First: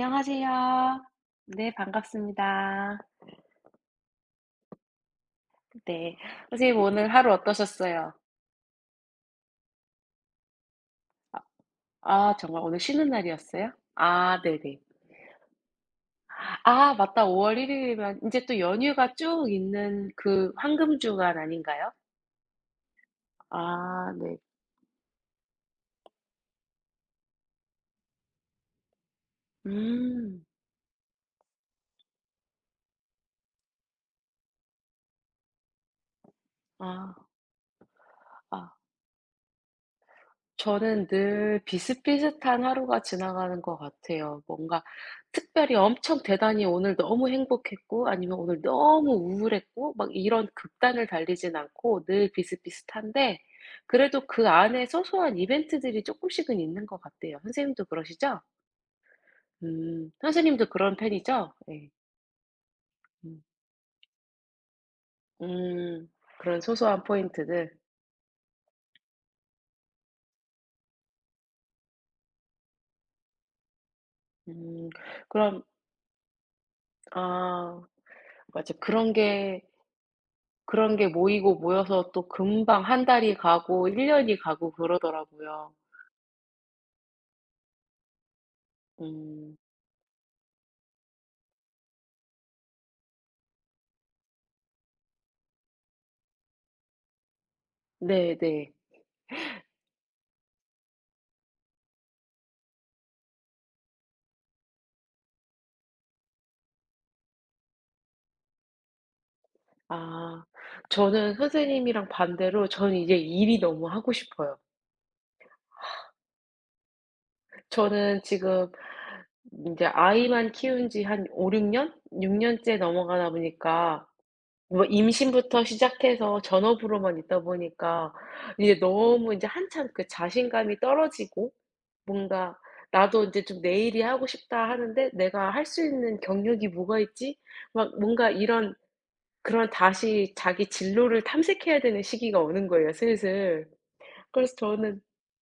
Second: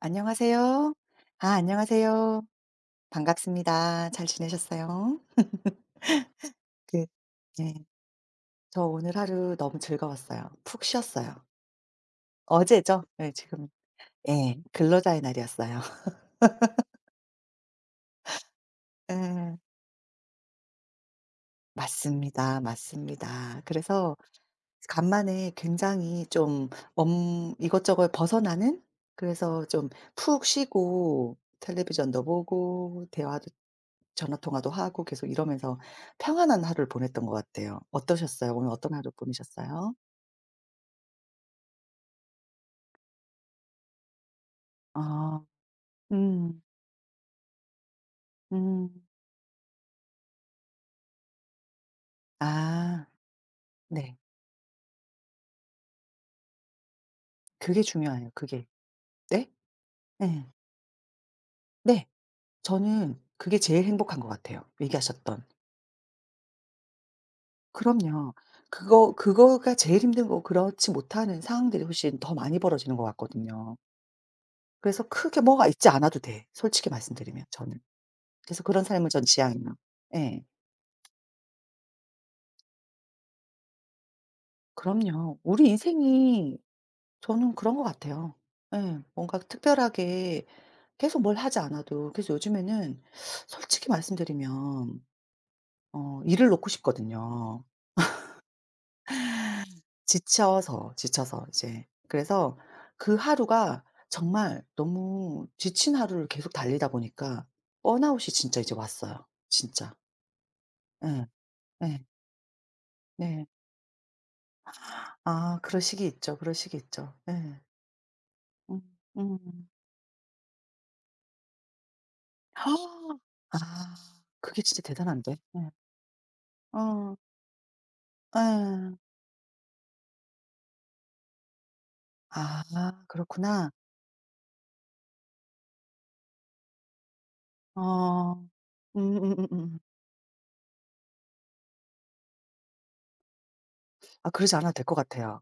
안녕하세요. 아 네, 안녕하세요. 반갑습니다. 반갑습니다. 잘 지내셨어요? 네. 선생님, 그 오늘 하루 네. 어떠셨어요? 저 오늘 하루 너무 즐거웠어요. 푹 쉬었어요. 아 정말 오늘 어제죠? 쉬는 네 지금 날이었어요? 아, 예. 네네. 근로자의 날이었어요. 아, 맞다. 5월 1 일이면 이제 또 연휴가 쭉 예. 있는 그 황금 주간 아닌가요? 맞습니다, 맞습니다. 아, 그래서 네. 간만에 굉장히 좀 엄 이것저것 벗어나는 그래서 좀 음. 푹 쉬고 텔레비전도 보고 대화도 전화 통화도 하고 계속 이러면서 평안한 하루를 아. 보냈던 것 같아요. 어떠셨어요? 오늘 아. 어떤 하루 보내셨어요? 저는 늘 비슷비슷한 하루가 지나가는 것 같아요. 뭔가 아. 특별히 엄청 음. 대단히 오늘 너무 행복했고 아니면 오늘 음. 너무 우울했고 막 이런 극단을 달리진 않고 늘 아. 비슷비슷한데, 네. 그래도 그 안에 소소한 이벤트들이 조금씩은 있는 것 같아요. 그게 선생님도 중요해요, 그러시죠? 그게. 네? 음. 예. 선생님도 그런 편이죠? 예. 네. 저는 음. 그게 제일 행복한 것 같아요, 얘기하셨던. 음. 그런 소소한 포인트들. 그럼요. 그거 그거가 제일 힘든 거고 그렇지 못하는 상황들이 훨씬 더 많이 벌어지는 것 같거든요. 음. 그래서 크게 그럼. 뭐가 있지 않아도 돼, 솔직히 말씀드리면 저는. 아 그래서 맞아. 그런 삶을 그런 전 게. 지향해요. 예. 그런 게 모이고 모여서 또 금방 한 달이 가고 1 년이 가고 그럼요. 우리 그러더라고요. 인생이 저는 그런 것 같아요. 예. 뭔가 음. 특별하게 계속 뭘 하지 않아도 그래서 요즘에는 솔직히 말씀드리면 어 일을 놓고 싶거든요. 네네. 지쳐서, 지쳐서 이제. 그래서 그 하루가 정말 너무 지친 하루를 계속 달리다 보니까 번아웃이 진짜 이제 왔어요. 진짜. 아. 예. 저는 예. 선생님이랑 반대로 저는 이제 네. 일이 너무 하고 싶어요. 아 그럴 시기 있죠. 그럴 시기 있죠. 예. 저는 지금 음. 음. 인제 아이만 키운 지 한 5-6 년? 6 년째 넘어가다 아 보니까 그게 진짜 뭐 대단한데. 임신부터 예. 시작해서 어. 전업으로만 있다 보니까 이제 예. 너무 인제 한참 그 자신감이 떨어지고 뭔가 아 '나도 인제 좀 그렇구나. 내 일이 하고 싶다.' 하는데 '내가 할 수 있는 경력이 뭐가 있지? 막 뭔가 어. 이런 음음음 그런 음 다시 자기 진로를 탐색해야 되는 시기가 오는 거예요, 슬슬. 아 그러지 그래서 않아도 될 것 저는. 같아요.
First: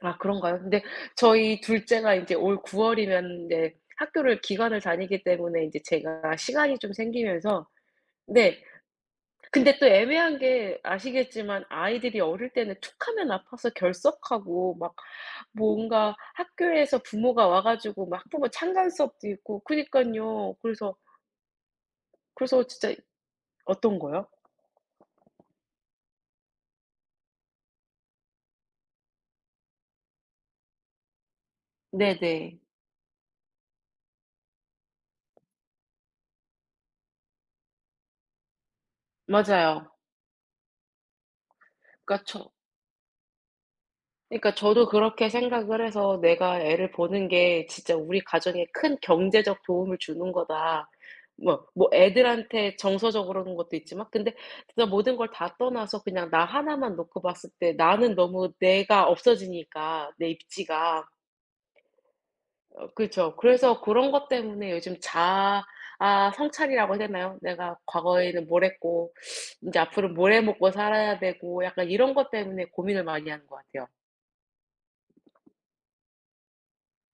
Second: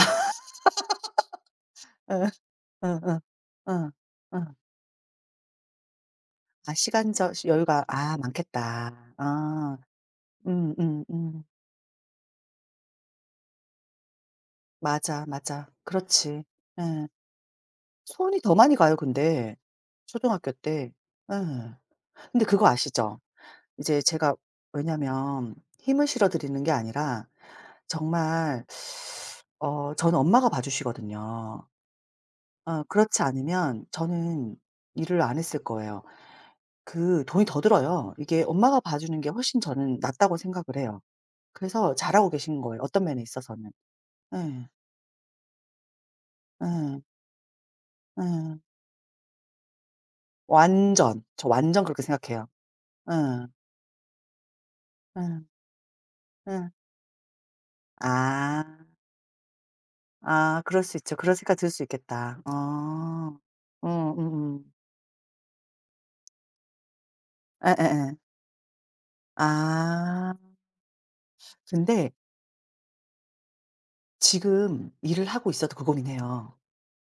아 그런가요? 근데 저희 둘째가 예. 인제 올 9 응응 월이면 인제 응 학교를 응 기간을 다니기 때문에 인제 제가 아 시간이 좀 시간적 생기면서 여유가 아 네. 많겠다. 근데 아. 또 애매한 음 게 음 음. 아시겠지만 아이들이 어릴 때는 툭하면 아파서 결석하고 막 맞아, 맞아. 뭔가 그렇지. 학교에서 예. 부모가 와 가지고 막 손이 학부모 더 많이 참관 가요 수업도 근데 있고 초등학교 그니깐요. 때. 그래서. 예. 근데 그래서 그거 진짜. 아시죠? 어떤 이제 거요? 제가 왜냐면 힘을 실어 드리는 게 아니라 정말 어 저는 엄마가 봐 주시거든요. 네네. 어 그렇지 않으면 저는 일을 안 했을 거예요. 그 돈이 더 들어요. 이게 엄마가 봐 주는 게 훨씬 맞아요. 저는 낫다고 생각을 해요. 그래서 그러니까 잘하고 저. 계신 거예요, 어떤 면에 있어서는. 그러니까 예. 저도 그렇게 생각을 해서 '내가 애를 예. 보는 게 진짜 우리 예. 가정에 큰 경제적 도움을 주는 거다.' 완전. 저 뭐 완전 뭐 그렇게 생각해요. 애들한테 정서적으로 예. 는 것도 있지만 근데 진짜 모든 걸 예. 다 떠나서 그냥 나 예. 하나만 놓고 봤을 때 나는 너무 아. 내가 없어지니까 내 아 그럴 수 입지가. 있죠. 그런 생각 들 수 있겠다. 어 어. 그죠. 그래서 어 그런 것 음음. 때문에 요즘 자아 성찰이라고 해야 되나요? 내가 예예예. 과거에는 뭘 했고 인제 앞으로 뭘 아. 해 먹고 살아야 되고 약간 근데 이런 것 때문에 고민을 많이 하는 것 같아요. 지금 일을 하고 있어도 그 고민해요.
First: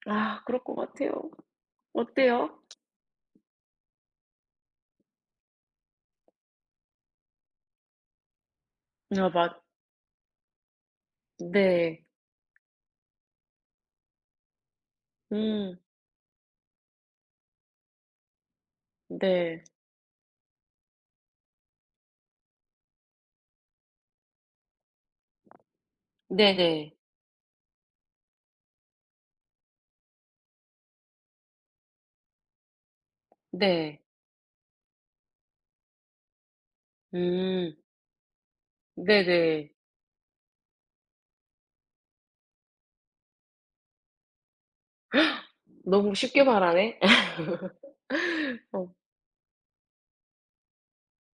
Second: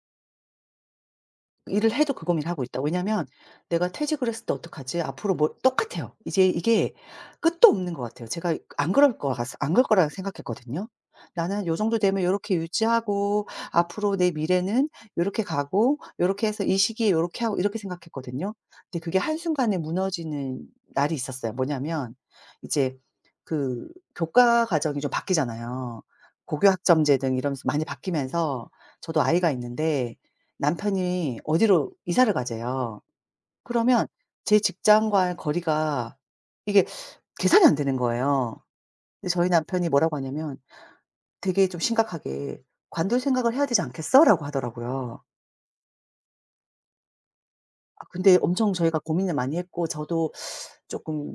아 그럴 것 같아요. 일을 해도 그 고민을 어때요? 하고 있다. 왜냐면 "내가 퇴직을 했을 때 어떡하지?" 앞으로 뭐 똑같아요. 이제 이게 끝도 없는 것 같아요. 제가 안 그럴 아 거 맞. 안 그럴 거라고 생각했거든요. "나는 요 정도 네. 되면 요렇게 유지하고 앞으로 내 미래는 요렇게 음. 가고 요렇게 해서 이 시기에 요렇게 하고." 이렇게 생각했거든요. 근데 그게 네. 한순간에 무너지는 날이 있었어요. 뭐냐면 이제 그 교과 과정이 좀 바뀌잖아요. 네네. 고교학점제 등 이러면서 많이 바뀌면서 저도 아이가 있는데 남편이 어디로 이사를 가재요. 네. 그러면 제 직장과의 거리가 이게 계산이 안 음. 되는 거예요. 근데 저희 네네. 남편이 뭐라고 하냐면 되게 좀 심각하게 "관둘 생각을 해야 되지 않겠어?"라고 하더라고요. 너무 쉽게 말하네. 아 근데 엄청 저희가 어. 고민을 많이 했고 저도 쪼끔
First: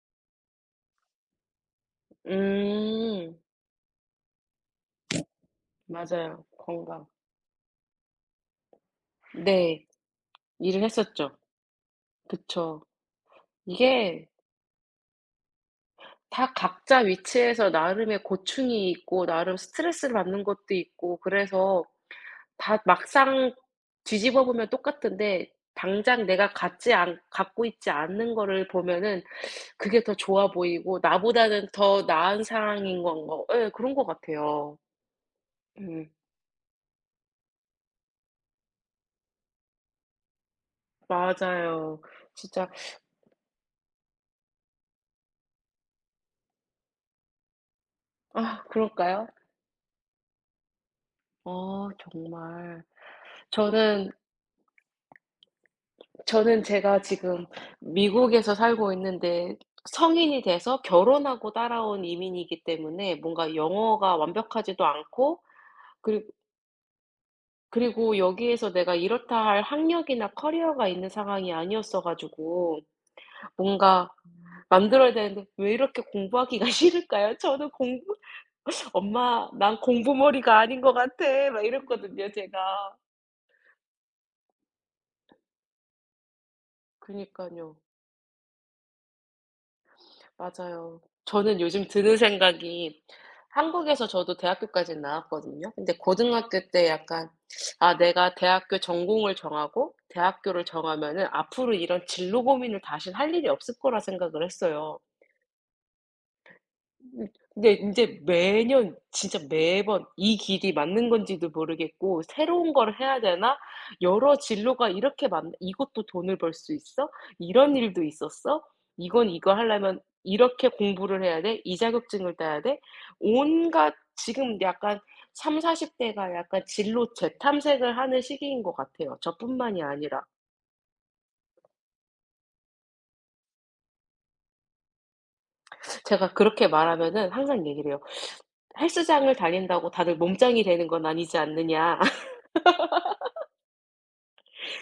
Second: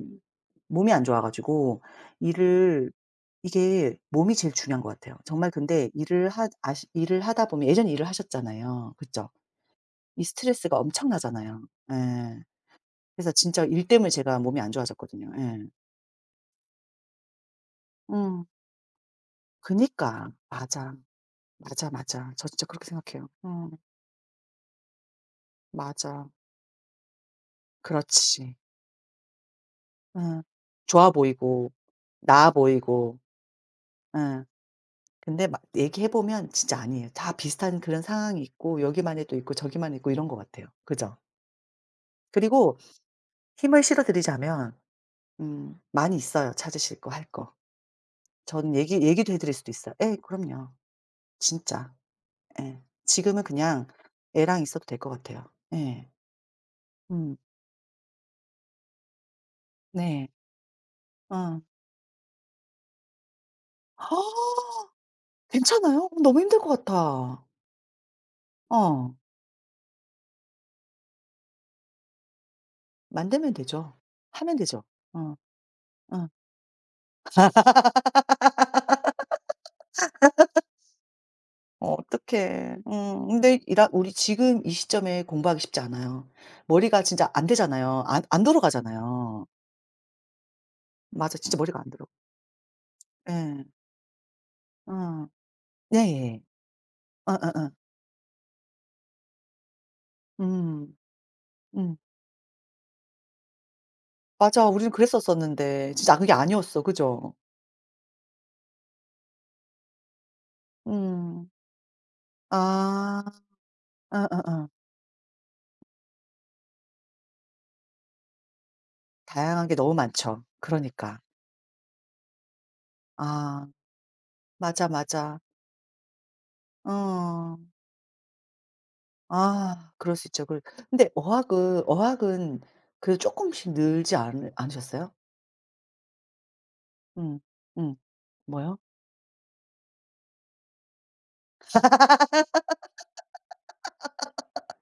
몸이 안 좋아 가지고 일을 음. 이게 몸이 제일 중요한 것 같아요. 정말 근데 일을 맞아요. 하 아시 건강. 일을 하다 보면 예전에 일을 하셨잖아요. 그죠? 네. 이 스트레스가 일을 했었죠. 엄청나잖아요. 예. 그쵸. 그래서 진짜 일 때문에 이게 제가 몸이 안 좋아졌거든요. 예. 다 각자 위치에서 나름의 음. 고충이 있고 나름 스트레스를 그니까. 받는 것도 맞아. 있고 그래서 맞아, 맞아. 저 진짜 다 그렇게 생각해요. 막상 음. 뒤집어 보면 똑같은데 당장 맞아. 내가 갖지 않 갖고 있지 않는 그렇지. 거를 보면은 그게 더 응, 좋아 보이고 좋아 나보다는 보이고 더 나은 나아 상황인 보이고. 건 거 예 그런 것 예. 같아요. 근데 막 얘기해 음. 보면 진짜 아니에요. 다 비슷한 그런 상황이 있고 여기만 해도 있고 저기만 있고 이런 것 같아요. 그죠? 맞아요. 진짜. 그리고 힘을 실어 드리자면 많이 있어요, 찾으실 거 할 거. 아 저는 얘기 그럴까요? 얘기도 해 드릴 수도 있어요. 예 그럼요. 어 진짜. 예. 정말. 지금은 그냥 저는. 애랑 있어도 될 것 같아요. 예. 저는 제가 음. 지금 미국에서 살고 있는데 네. 성인이 돼서 결혼하고 어. 따라온 이민이기 때문에 뭔가 영어가 완벽하지도 않고, 괜찮아요? 그리. 너무 힘들 것 같아. 그리고 여기에서 내가 어. 이렇다 할 학력이나 커리어가 있는 상황이 아니었어 가지고 만들면 되죠. 뭔가 하면 되죠. 만들어야 어. 되는데 왜 이렇게 어. 공부하기가 싫을까요? 저는 공부. "엄마, 난 공부머리가 아닌 것 같아." 막 이랬거든요 어떡해. 제가. 음. 근데 이라 우리 지금 이 시점에 공부하기 쉽지 않아요. 머리가 그니 진짜 까안 요 되잖아요. 안 돌아가잖아요. 맞아요. 맞아. 진짜 저는 머리가 요즘 안 들어. 드는 생각이 예. 한국에서 저도 대학교까지는 어. 나왔거든요. 근데 예예. 고등학교 때 약간 어어어. '아, 내가 대학교 전공을 정하고 대학교를 음. 정하면은 앞으로 음. 이런 진로 고민을 다신 할 일이 없을 거'라 생각을 맞아. 우리는 했어요. 그랬었었는데 진짜 아, 그게 아니었어. 음. 그죠? 근데 인제 매년 진짜 매번 이 길이 맞는 건지도 음. 모르겠고 '새로운 걸 해야 아. 되나? 여러 어어어. 진로가 이렇게 많. 이것도 돈을 벌 수 있어? 이런 일도 있었어? 이건 이거 다양한 게 너무 하려면 많죠. 이렇게 그러니까. 공부를 해야 돼? 이 자격증을 따야 돼?' 아. 온갖. 지금 맞아, 약간 맞아. 3사4 0 대가 약간 진로 어. 재탐색을 하는 시기인 것 같아요, 저뿐만이 아 그럴 아니라. 수 있죠. 그 근데 어학은 어학은 그 쪼끔씩 늘지 않으셨어요? 제가 그렇게 말하면은 음. 항상 얘기를 음. 해요. 뭐요? "헬스장을 다닌다고 다들 몸짱이 되는 건 아니지 않느냐."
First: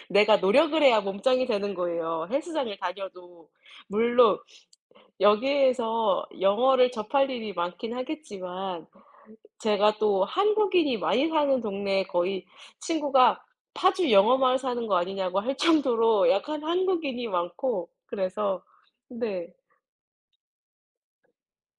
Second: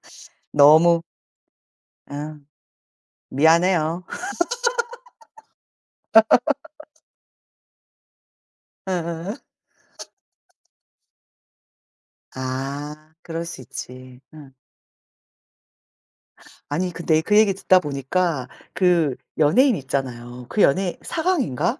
내가 노력을 해야 너무 몸짱이 되는 거예요. 아 헬스장을 다녀도. 미안해요. 물론 여기에서 영어를 접할 일이 많긴 하겠지만 어어. 제가 또 한국인이 많이 사는 동네에 거의 아 친구가 그럴 수 파주 있지. 어. 영어마을 사는 거 아니냐고 할 정도로 약간 아니 근데 한국인이 그 얘기 듣다 많고 보니까 그래서. 그 네. 연예인 있잖아요. 그 연예 사강인가?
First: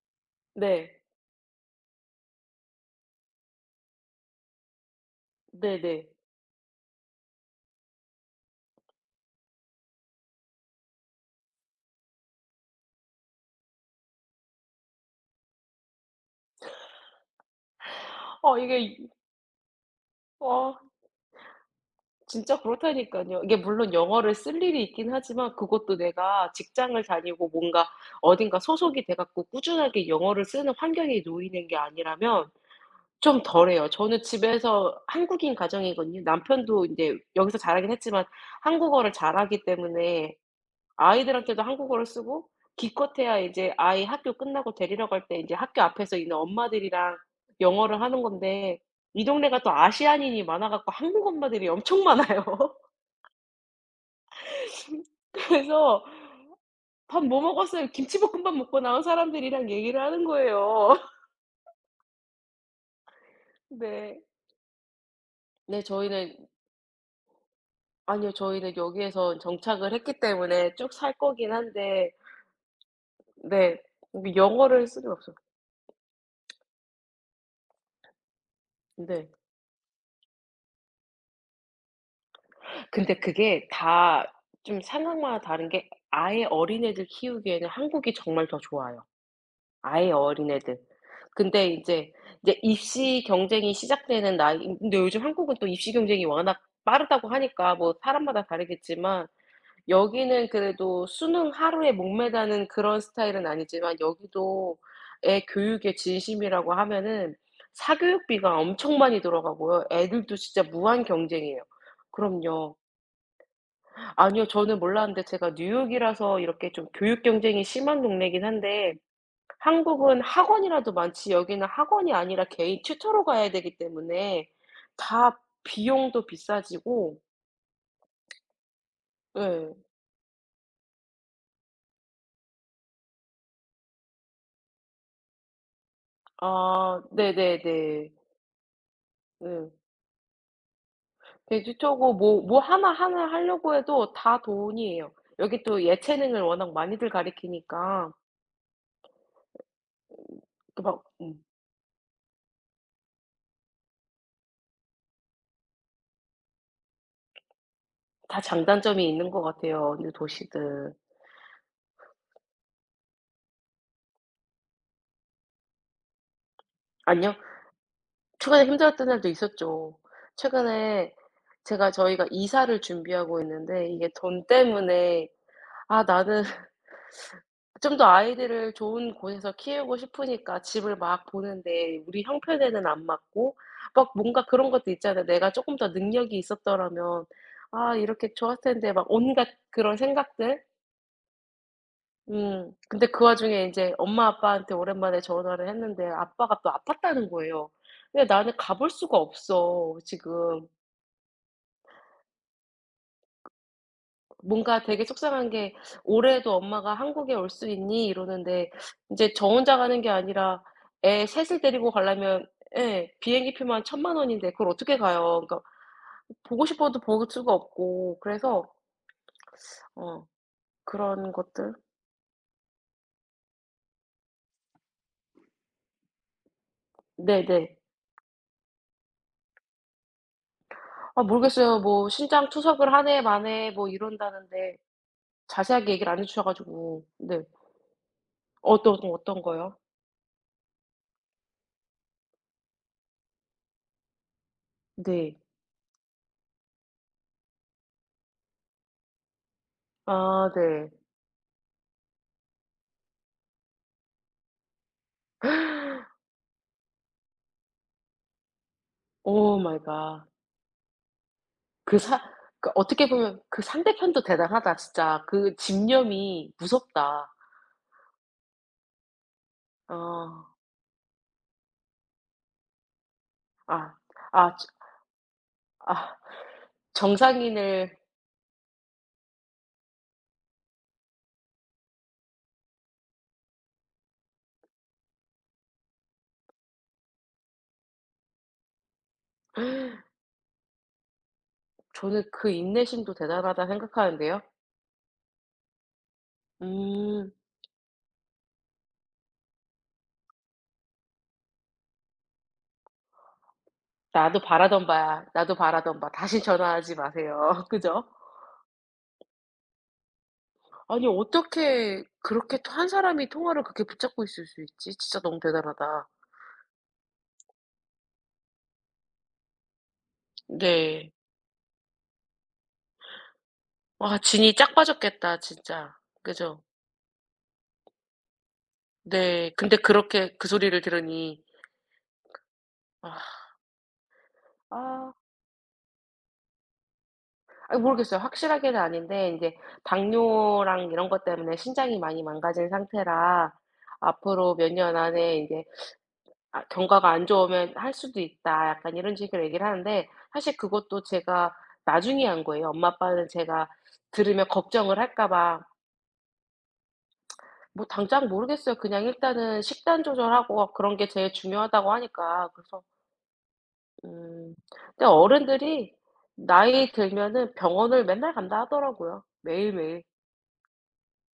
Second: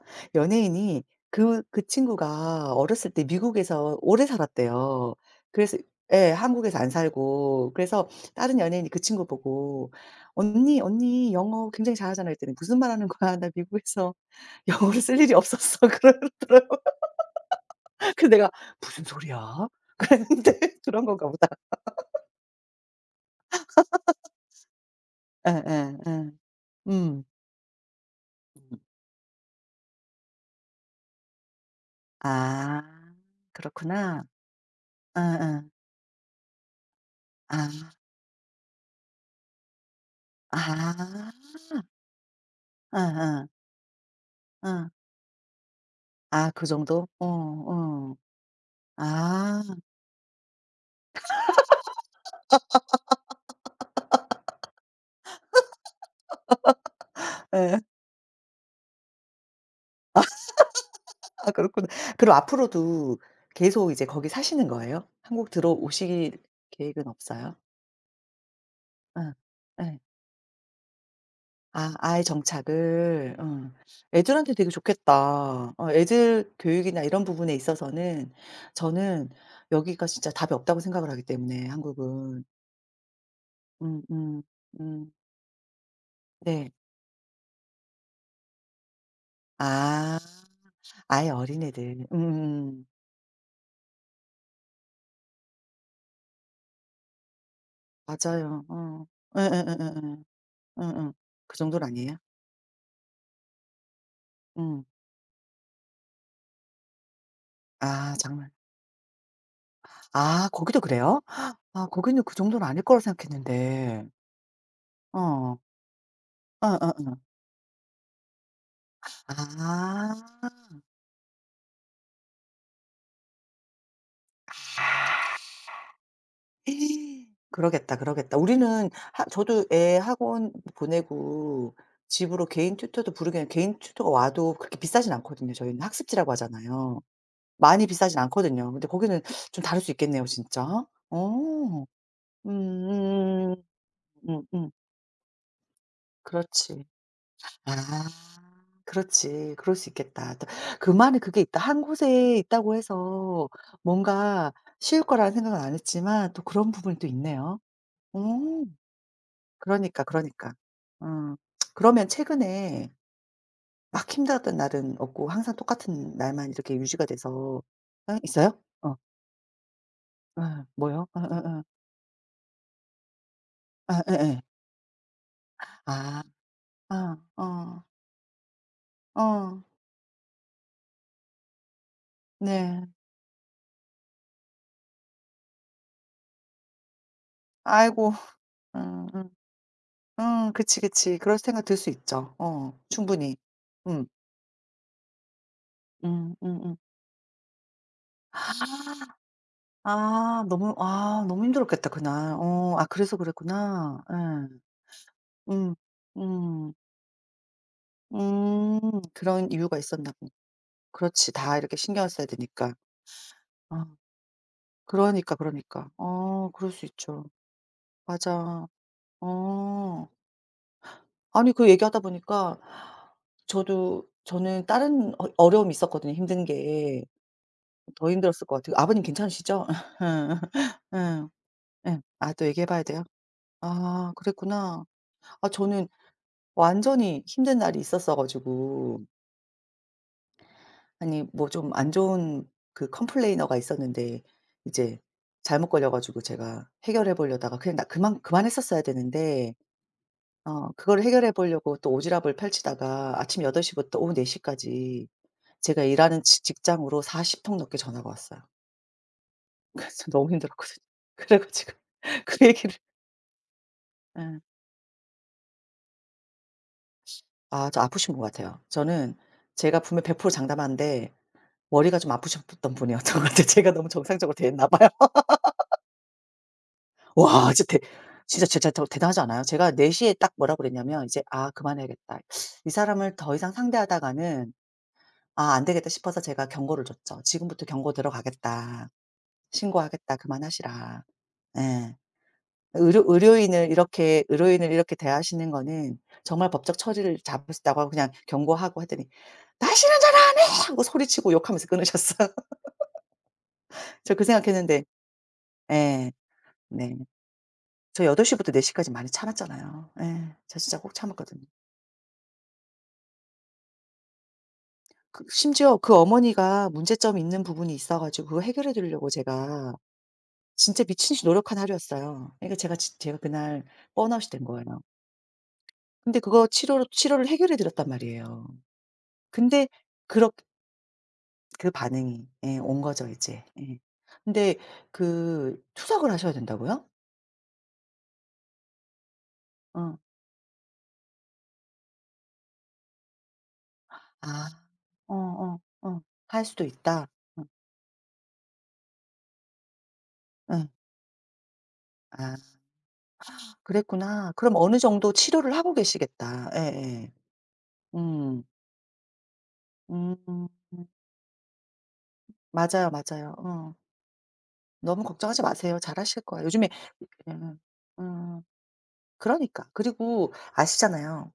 네. 연예인이 그 그 친구가 어렸을 때 미국에서 오래 살았대요. 그래서 네네. 예 한국에서 안 살고 그래서 다른 연예인이 그 친구 보고 "언니, 언니 영어 굉장히 잘하잖아." 그랬더니 "무슨 말 하는 거야. 나 미국에서 영어를 쓸 일이 없었어." 그러더라고요. 그래서 내가 어 이게. "무슨 소리야?" 어 그랬는데 그런 건가 보다. 진짜 그렇다니까요. 이게 물론 영어를 쓸 일이 있긴 하지만 그것도 예예예. 내가 직장을 음. 다니고 뭔가 어딘가 소속이 돼 갖고 꾸준하게 영어를 쓰는 환경에 놓이는 게 아니라면 아 좀 덜해요. 저는 그렇구나. 집에서 한국인 응응. 가정이거든요. 남편도 인제 여기서 자라긴 아. 했지만 한국어를 잘하기 때문에 아. 아이들한테도 한국어를 쓰고 기껏해야 응응응. 이제 아이 학교 끝나고 데리러 갈 때 인제 학교 앞에서 있는 아 그 정도? 엄마들이랑 어 영어를 어. 하는 건데 이 동네가 아 또 아시아인이 많아 갖고 한국 엄마들이 엄청 많아요. 그래서 "밥 뭐 예. 먹었어요?" 김치볶음밥 먹고 나온 사람들이랑 얘기를 하는 거예요. 아 그렇구나. 그럼 앞으로도 계속 이제 네. 거기 사시는 거예요? 한국 네 들어오실 저희는. 계획은 없어요? 아니요. 저희는 응. 여기에서 정착을 예. 했기 때문에 쭉 살 거긴 아 한데. 아예 정착을. 응. 네. 뭐 애들한테 되게 영어를 쓸 수가 없어요. 좋겠다. 어 애들 교육이나 이런 부분에 있어서는 네. 저는 여기가 진짜 답이 없다고 생각을 하기 때문에 한국은. 근데 그게 음 다 음 좀 음 상황마다 다른 게 아예 네. 어린애들 키우기에는 한국이 정말 더 좋아요, 아예 아 어린애들. 아예 근데 어린애들. 인제 이제 입시 경쟁이 시작되는 나이, 근데 요즘 한국은 또 입시 경쟁이 워낙 빠르다고 하니까 뭐 사람마다 맞아요. 어. 다르겠지만 응 응응응응 여기는 응 그래도 응. 수능 그 정도는 하루에 아니에요? 목매다는 그런 스타일은 아니지만 여기도 응애 교육에 진심이라고 하면은 아 장난 사교육비가 엄청 많이 들어가고요. 애들도 아 진짜 거기도 무한 그래요? 경쟁이에요. 아 거기는 그 정도는 그럼요. 아닐 거라 생각했는데. 아니요. 저는 몰랐는데 제가 어. 뉴욕이라서 이렇게 좀 어어어. 교육 경쟁이 심한 동네긴 한데 아. 한국은 학원이라도 많지 여기는 학원이 아니라 개인 튜터로 가야 되기 때문에 다 비용도 비싸지고. 에이, 그러겠다, 그러겠다. 우리는 하 저도 예. 애 학원 보내고 집으로 개인 튜터도 부르긴 해요. 개인 튜터가 와도 그렇게 비싸진 않거든요. 저희는 학습지라고 하잖아요. 아 많이 네네네. 비싸진 않거든요. 근데 거기는 좀 네. 다를 수 있겠네요 진짜. 어. 돼지초고 뭐 뭐 하나하나 음음. 하려고 해도 다 음음. 돈이에요. 여기 또 예체능을 워낙 그렇지. 많이들 아 가리키니까 그렇지. 그럴 수 있겠다. 또 그 막. 그만의 음. 그게 있다. 한 곳에 있다고 해서 뭔가 쉬울 거라는 생각은 안 했지만 또 그런 부분이 또 있네요. 어. 다 장단점이 있는 것 같아요, 그러니까, 이 그러니까. 도시들. 어. 그러면 최근에 막 힘들었던 날은 없고 항상 똑같은 날만 이렇게 유지가 아니요. 돼서 예 있어요? 최근에 어. 힘들었던 날도 있었죠. 예. 뭐요? 최근에. 어어어. 제가, 저희가 이사를 준비하고 있는데 아 이게 예예. 돈 때문에. '아 아. 나는 아. 어. 좀 더 아이들을 좋은 곳에서 어. 키우고 싶으니까 집을 막 보는데 우리 형편에는 네. 안 맞고 막 뭔가 그런 것도 있잖아요. '내가 쪼끔 더 능력이 있었더라면 아 아이고. 이렇게 좋았을 텐데.' 막 음 음. 온갖 그런 생각들. 그치, 그치. 그럴 생각 들 수 있죠. 음. 어. 근데 그 충분히. 와중에 인제 음. 엄마 아빠한테 오랜만에 전화를 했는데 음 아빠가 음 또 음. 아팠다는 거예요. 근데 나는 가볼 아 수가 없어 아, 지금. 너무 아 너무 힘들었겠다 그날. 어 아 그래서 그랬구나. 예. 뭔가 되게 속상한 게 음. "올해도 음. 엄마가 한국에 올 수 있니?" 이러는데 음. 인제 저 그런 혼자 이유가 가는 게 있었나 보 아니라 애 그렇지. 다 셋을 이렇게 데리고 신경을 써야 가려면 되니까. 예, 비행기표만 아. 천만 원인데 그걸 어떻게 그러니까, 가요. 그러니까 그러니까. 어 보고 그럴 수 싶어도 있죠. 볼 수가 없고 그래서 맞아. 어. 어 그런 아니 그 것들. 얘기하다 보니까 저도 저는 다른 어 어려움이 있었거든요, 힘든 게. 네네. 더 힘들었을 것 같아요. 아버님 괜찮으시죠? 아 예. 모르겠어요. 예. 뭐 아 또 "신장 얘기해 봐야 투석을 한 돼요? 해 만에 뭐 아 이런다는데." 그랬구나. 아 저는 자세하게 얘기를 안 해 주셔 가지고. 완전히 네. 힘든 날이 있었어 어떤 가지고 어떤 거요? 아니 뭐 좀 안 좋은 그 컴플레이너가 있었는데 이제 네. 잘못 걸려 가지고 제가 해결해 보려다가 그냥 나 그만했었어야 되는데 아 어 네. 그거를 해결해 보려고 또 오지랖을 펼치다가 아침 8 시부터 오후 4 시까지 제가 일하는 지 직장으로 40통 넘게 전화가 왔어요. 오 마이 그래서 갓. 너무 힘들었거든요. 그래 가지고 그 사. 그 그 얘기를 어떻게 보면 그 상대편도 예. 대단하다 진짜. 그 집념이 무섭다. 아 저 아프신 분 같아요. 저는 제가 분명 100% 어. 장담하는데 머리가 좀 아프셨던 분이었던 것 같아요. 제가 너무 아. 정상적으로 되아 었저. 나 봐요. 아. 와 진짜 대 정상인을. 진짜 진짜 저 대단하지 않아요? 제가 4 시에 딱 뭐라 그랬냐면 이제 "아 그만해야겠다. 이 사람을 더 이상 상대하다가는 아 안 되겠다." 싶어서 제가 경고를 줬죠. "지금부터 경고 들어가겠다. 신고하겠다. 그만하시라." 예. 저는 그 인내심도 대단하다 의료인을 이렇게 생각하는데요. 의료인을 이렇게 대하시는 거는 정말 법적 처리를 음. 잡을 수 있다고 하고 그냥 경고하고 했더니 "다시는 전화 안 해!" 하고 소리치고 욕하면서 끊으셨어요. 저 그 나도 생각했는데 바라던 바야. 나도 바라던 바. 예. 다시 전화하지 네. 마세요. 그죠? 저희 8시 부터 4시 까지 많이 참았잖아요. 예. 저 진짜 꼭 아니 참았거든요. 어떻게 그렇게 또 한 사람이 통화를 그렇게 붙잡고 있을 수 있지? 진짜 그 너무 심지어 그 대단하다. 어머니가 문제점이 있는 부분이 있어 가지고 그거 해결해 드리려고 제가 진짜 네. 미친 듯이 노력한 하루였어요. 그러니까 제가 그날 와 번아웃이 된 진이 거예요. 짝 빠졌겠다 진짜. 근데 그거 그죠? 치료로 치료를 해결해 드렸단 말이에요. 네. 근데 근데 그렇 그렇게 그 소리를 들으니. 그 반응이 예 온 거죠 아. 이제. 예. 근데 아. 그 투석을 하셔야 된다고요? 아 모르겠어요. 확실하게는 아닌데 이제 어. 당뇨랑 이런 것 때문에 신장이 많이 망가진 상태라 아. 앞으로 몇 년 안에 이 어어 제 어. 어. 할 아, 수도 있다. "경과가 안 어 좋으면 할 수도 있다." 약간 이런 식으로 얘기를 하는데 사실 응. 그것도 제가 나중에 아 한 거예요. 엄마 아빠는 제가 그랬구나. 들으면 그럼 어느 걱정을 정도 할까 치료를 봐 하고 계시겠다. 예예. 뭐. 당장 음. 모르겠어요. 그냥 일단은 식단 음. 음. 조절하고 그런 게 제일 중요하다고 하니까. 그래서 맞아요, 맞아요. 어. 음. 근데 너무 걱정하지 마세요. 어른들이 잘하실 거예요. 요즘에 나이 들면은 음. 병원을 맨날 음. 간다 하더라고요, 그러니까. 매일매일. 그리고 아시잖아요.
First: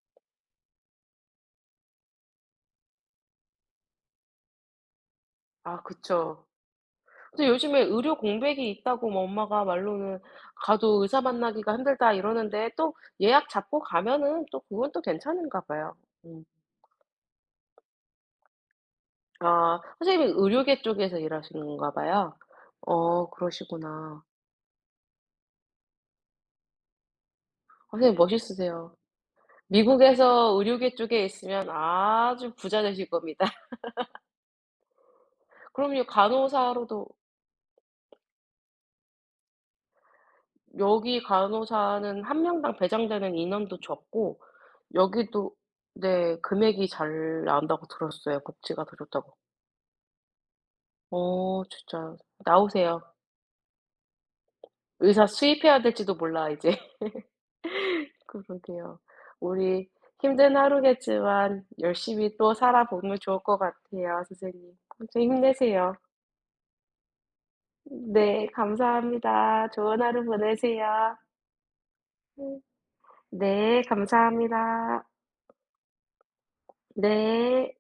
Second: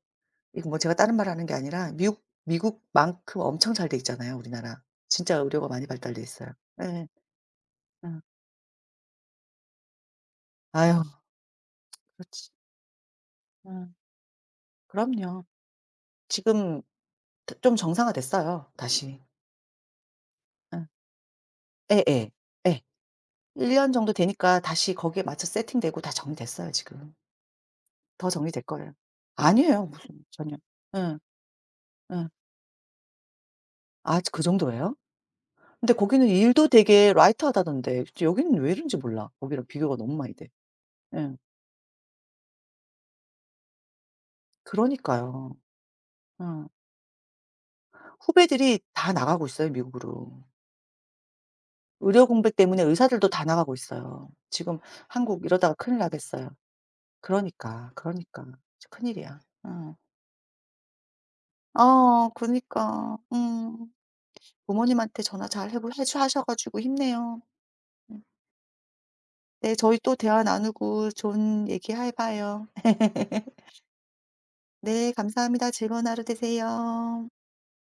이거 뭐 제가 다른 말하는 게 아니라 미국만큼 엄청 잘 돼 있잖아요, 우리나라. 진짜 의료가 아 많이 발달돼 그쵸. 있어요. 예. 근데 요즘에 의료 응. 공백이 있다고 뭐 엄마가 말로는 "가도 아유 의사 만나기가 힘들다." 그렇지. 이러는데 또 예약 잡고 응. 가면은 또 그건 또 그럼요. 괜찮은가 봐요. 음. 지금 좀 정상화됐어요, 다시. 아 선생님이 의료계 어. 쪽에서 일하시는가 예예. 봐요. 예. 어 1 년 정도 그러시구나. 되니까 다시 거기에 맞춰 세팅되고 다 정리됐어요, 지금. 선생님 더 정리될 거예요. 멋있으세요. 아니에요, 무슨 미국에서 전혀. 의료계 응, 쪽에 있으면 응. 아주 부자 되실 겁니다. 아 그 정도예요? 근데 그럼요. 거기는 일도 간호사로도. 되게 라이트하다던데. 여기는 왜 이런지 몰라. 거기랑 비교가 너무 많이 돼. 여기 응, 간호사는 한 명당 배정되는 인원도 적고 여기도 그러니까요. 네, 응. 금액이 잘 나온다고 들었어요, 후배들이 복지가 더 다 좋다고. 나가고 있어요 미국으로. 어 진짜. 의료 공백 때문에 나오세요. 의사들도 다 나가고 있어요. 지금 의사 한국 이러다가 수입해야 큰일 될지도 몰라 나겠어요. 이제. 그러니까, 그러니까. 진짜 그러게요. 큰일이야. 우리. 어. 힘든 하루겠지만 어 열심히 또 살아보면 그니까. 좋을 것 음. 같아요, 선생님. 진짜 부모님한테 전화 잘 해보 힘내세요. 해주 하셔 가지고 힘내요. 음. 네 감사합니다. 네 저희 좋은 또 하루 대화 나누고 보내세요. 좋은 얘기 해 봐요. 네 감사합니다. 네 감사합니다. 즐거운 하루 되세요. 네.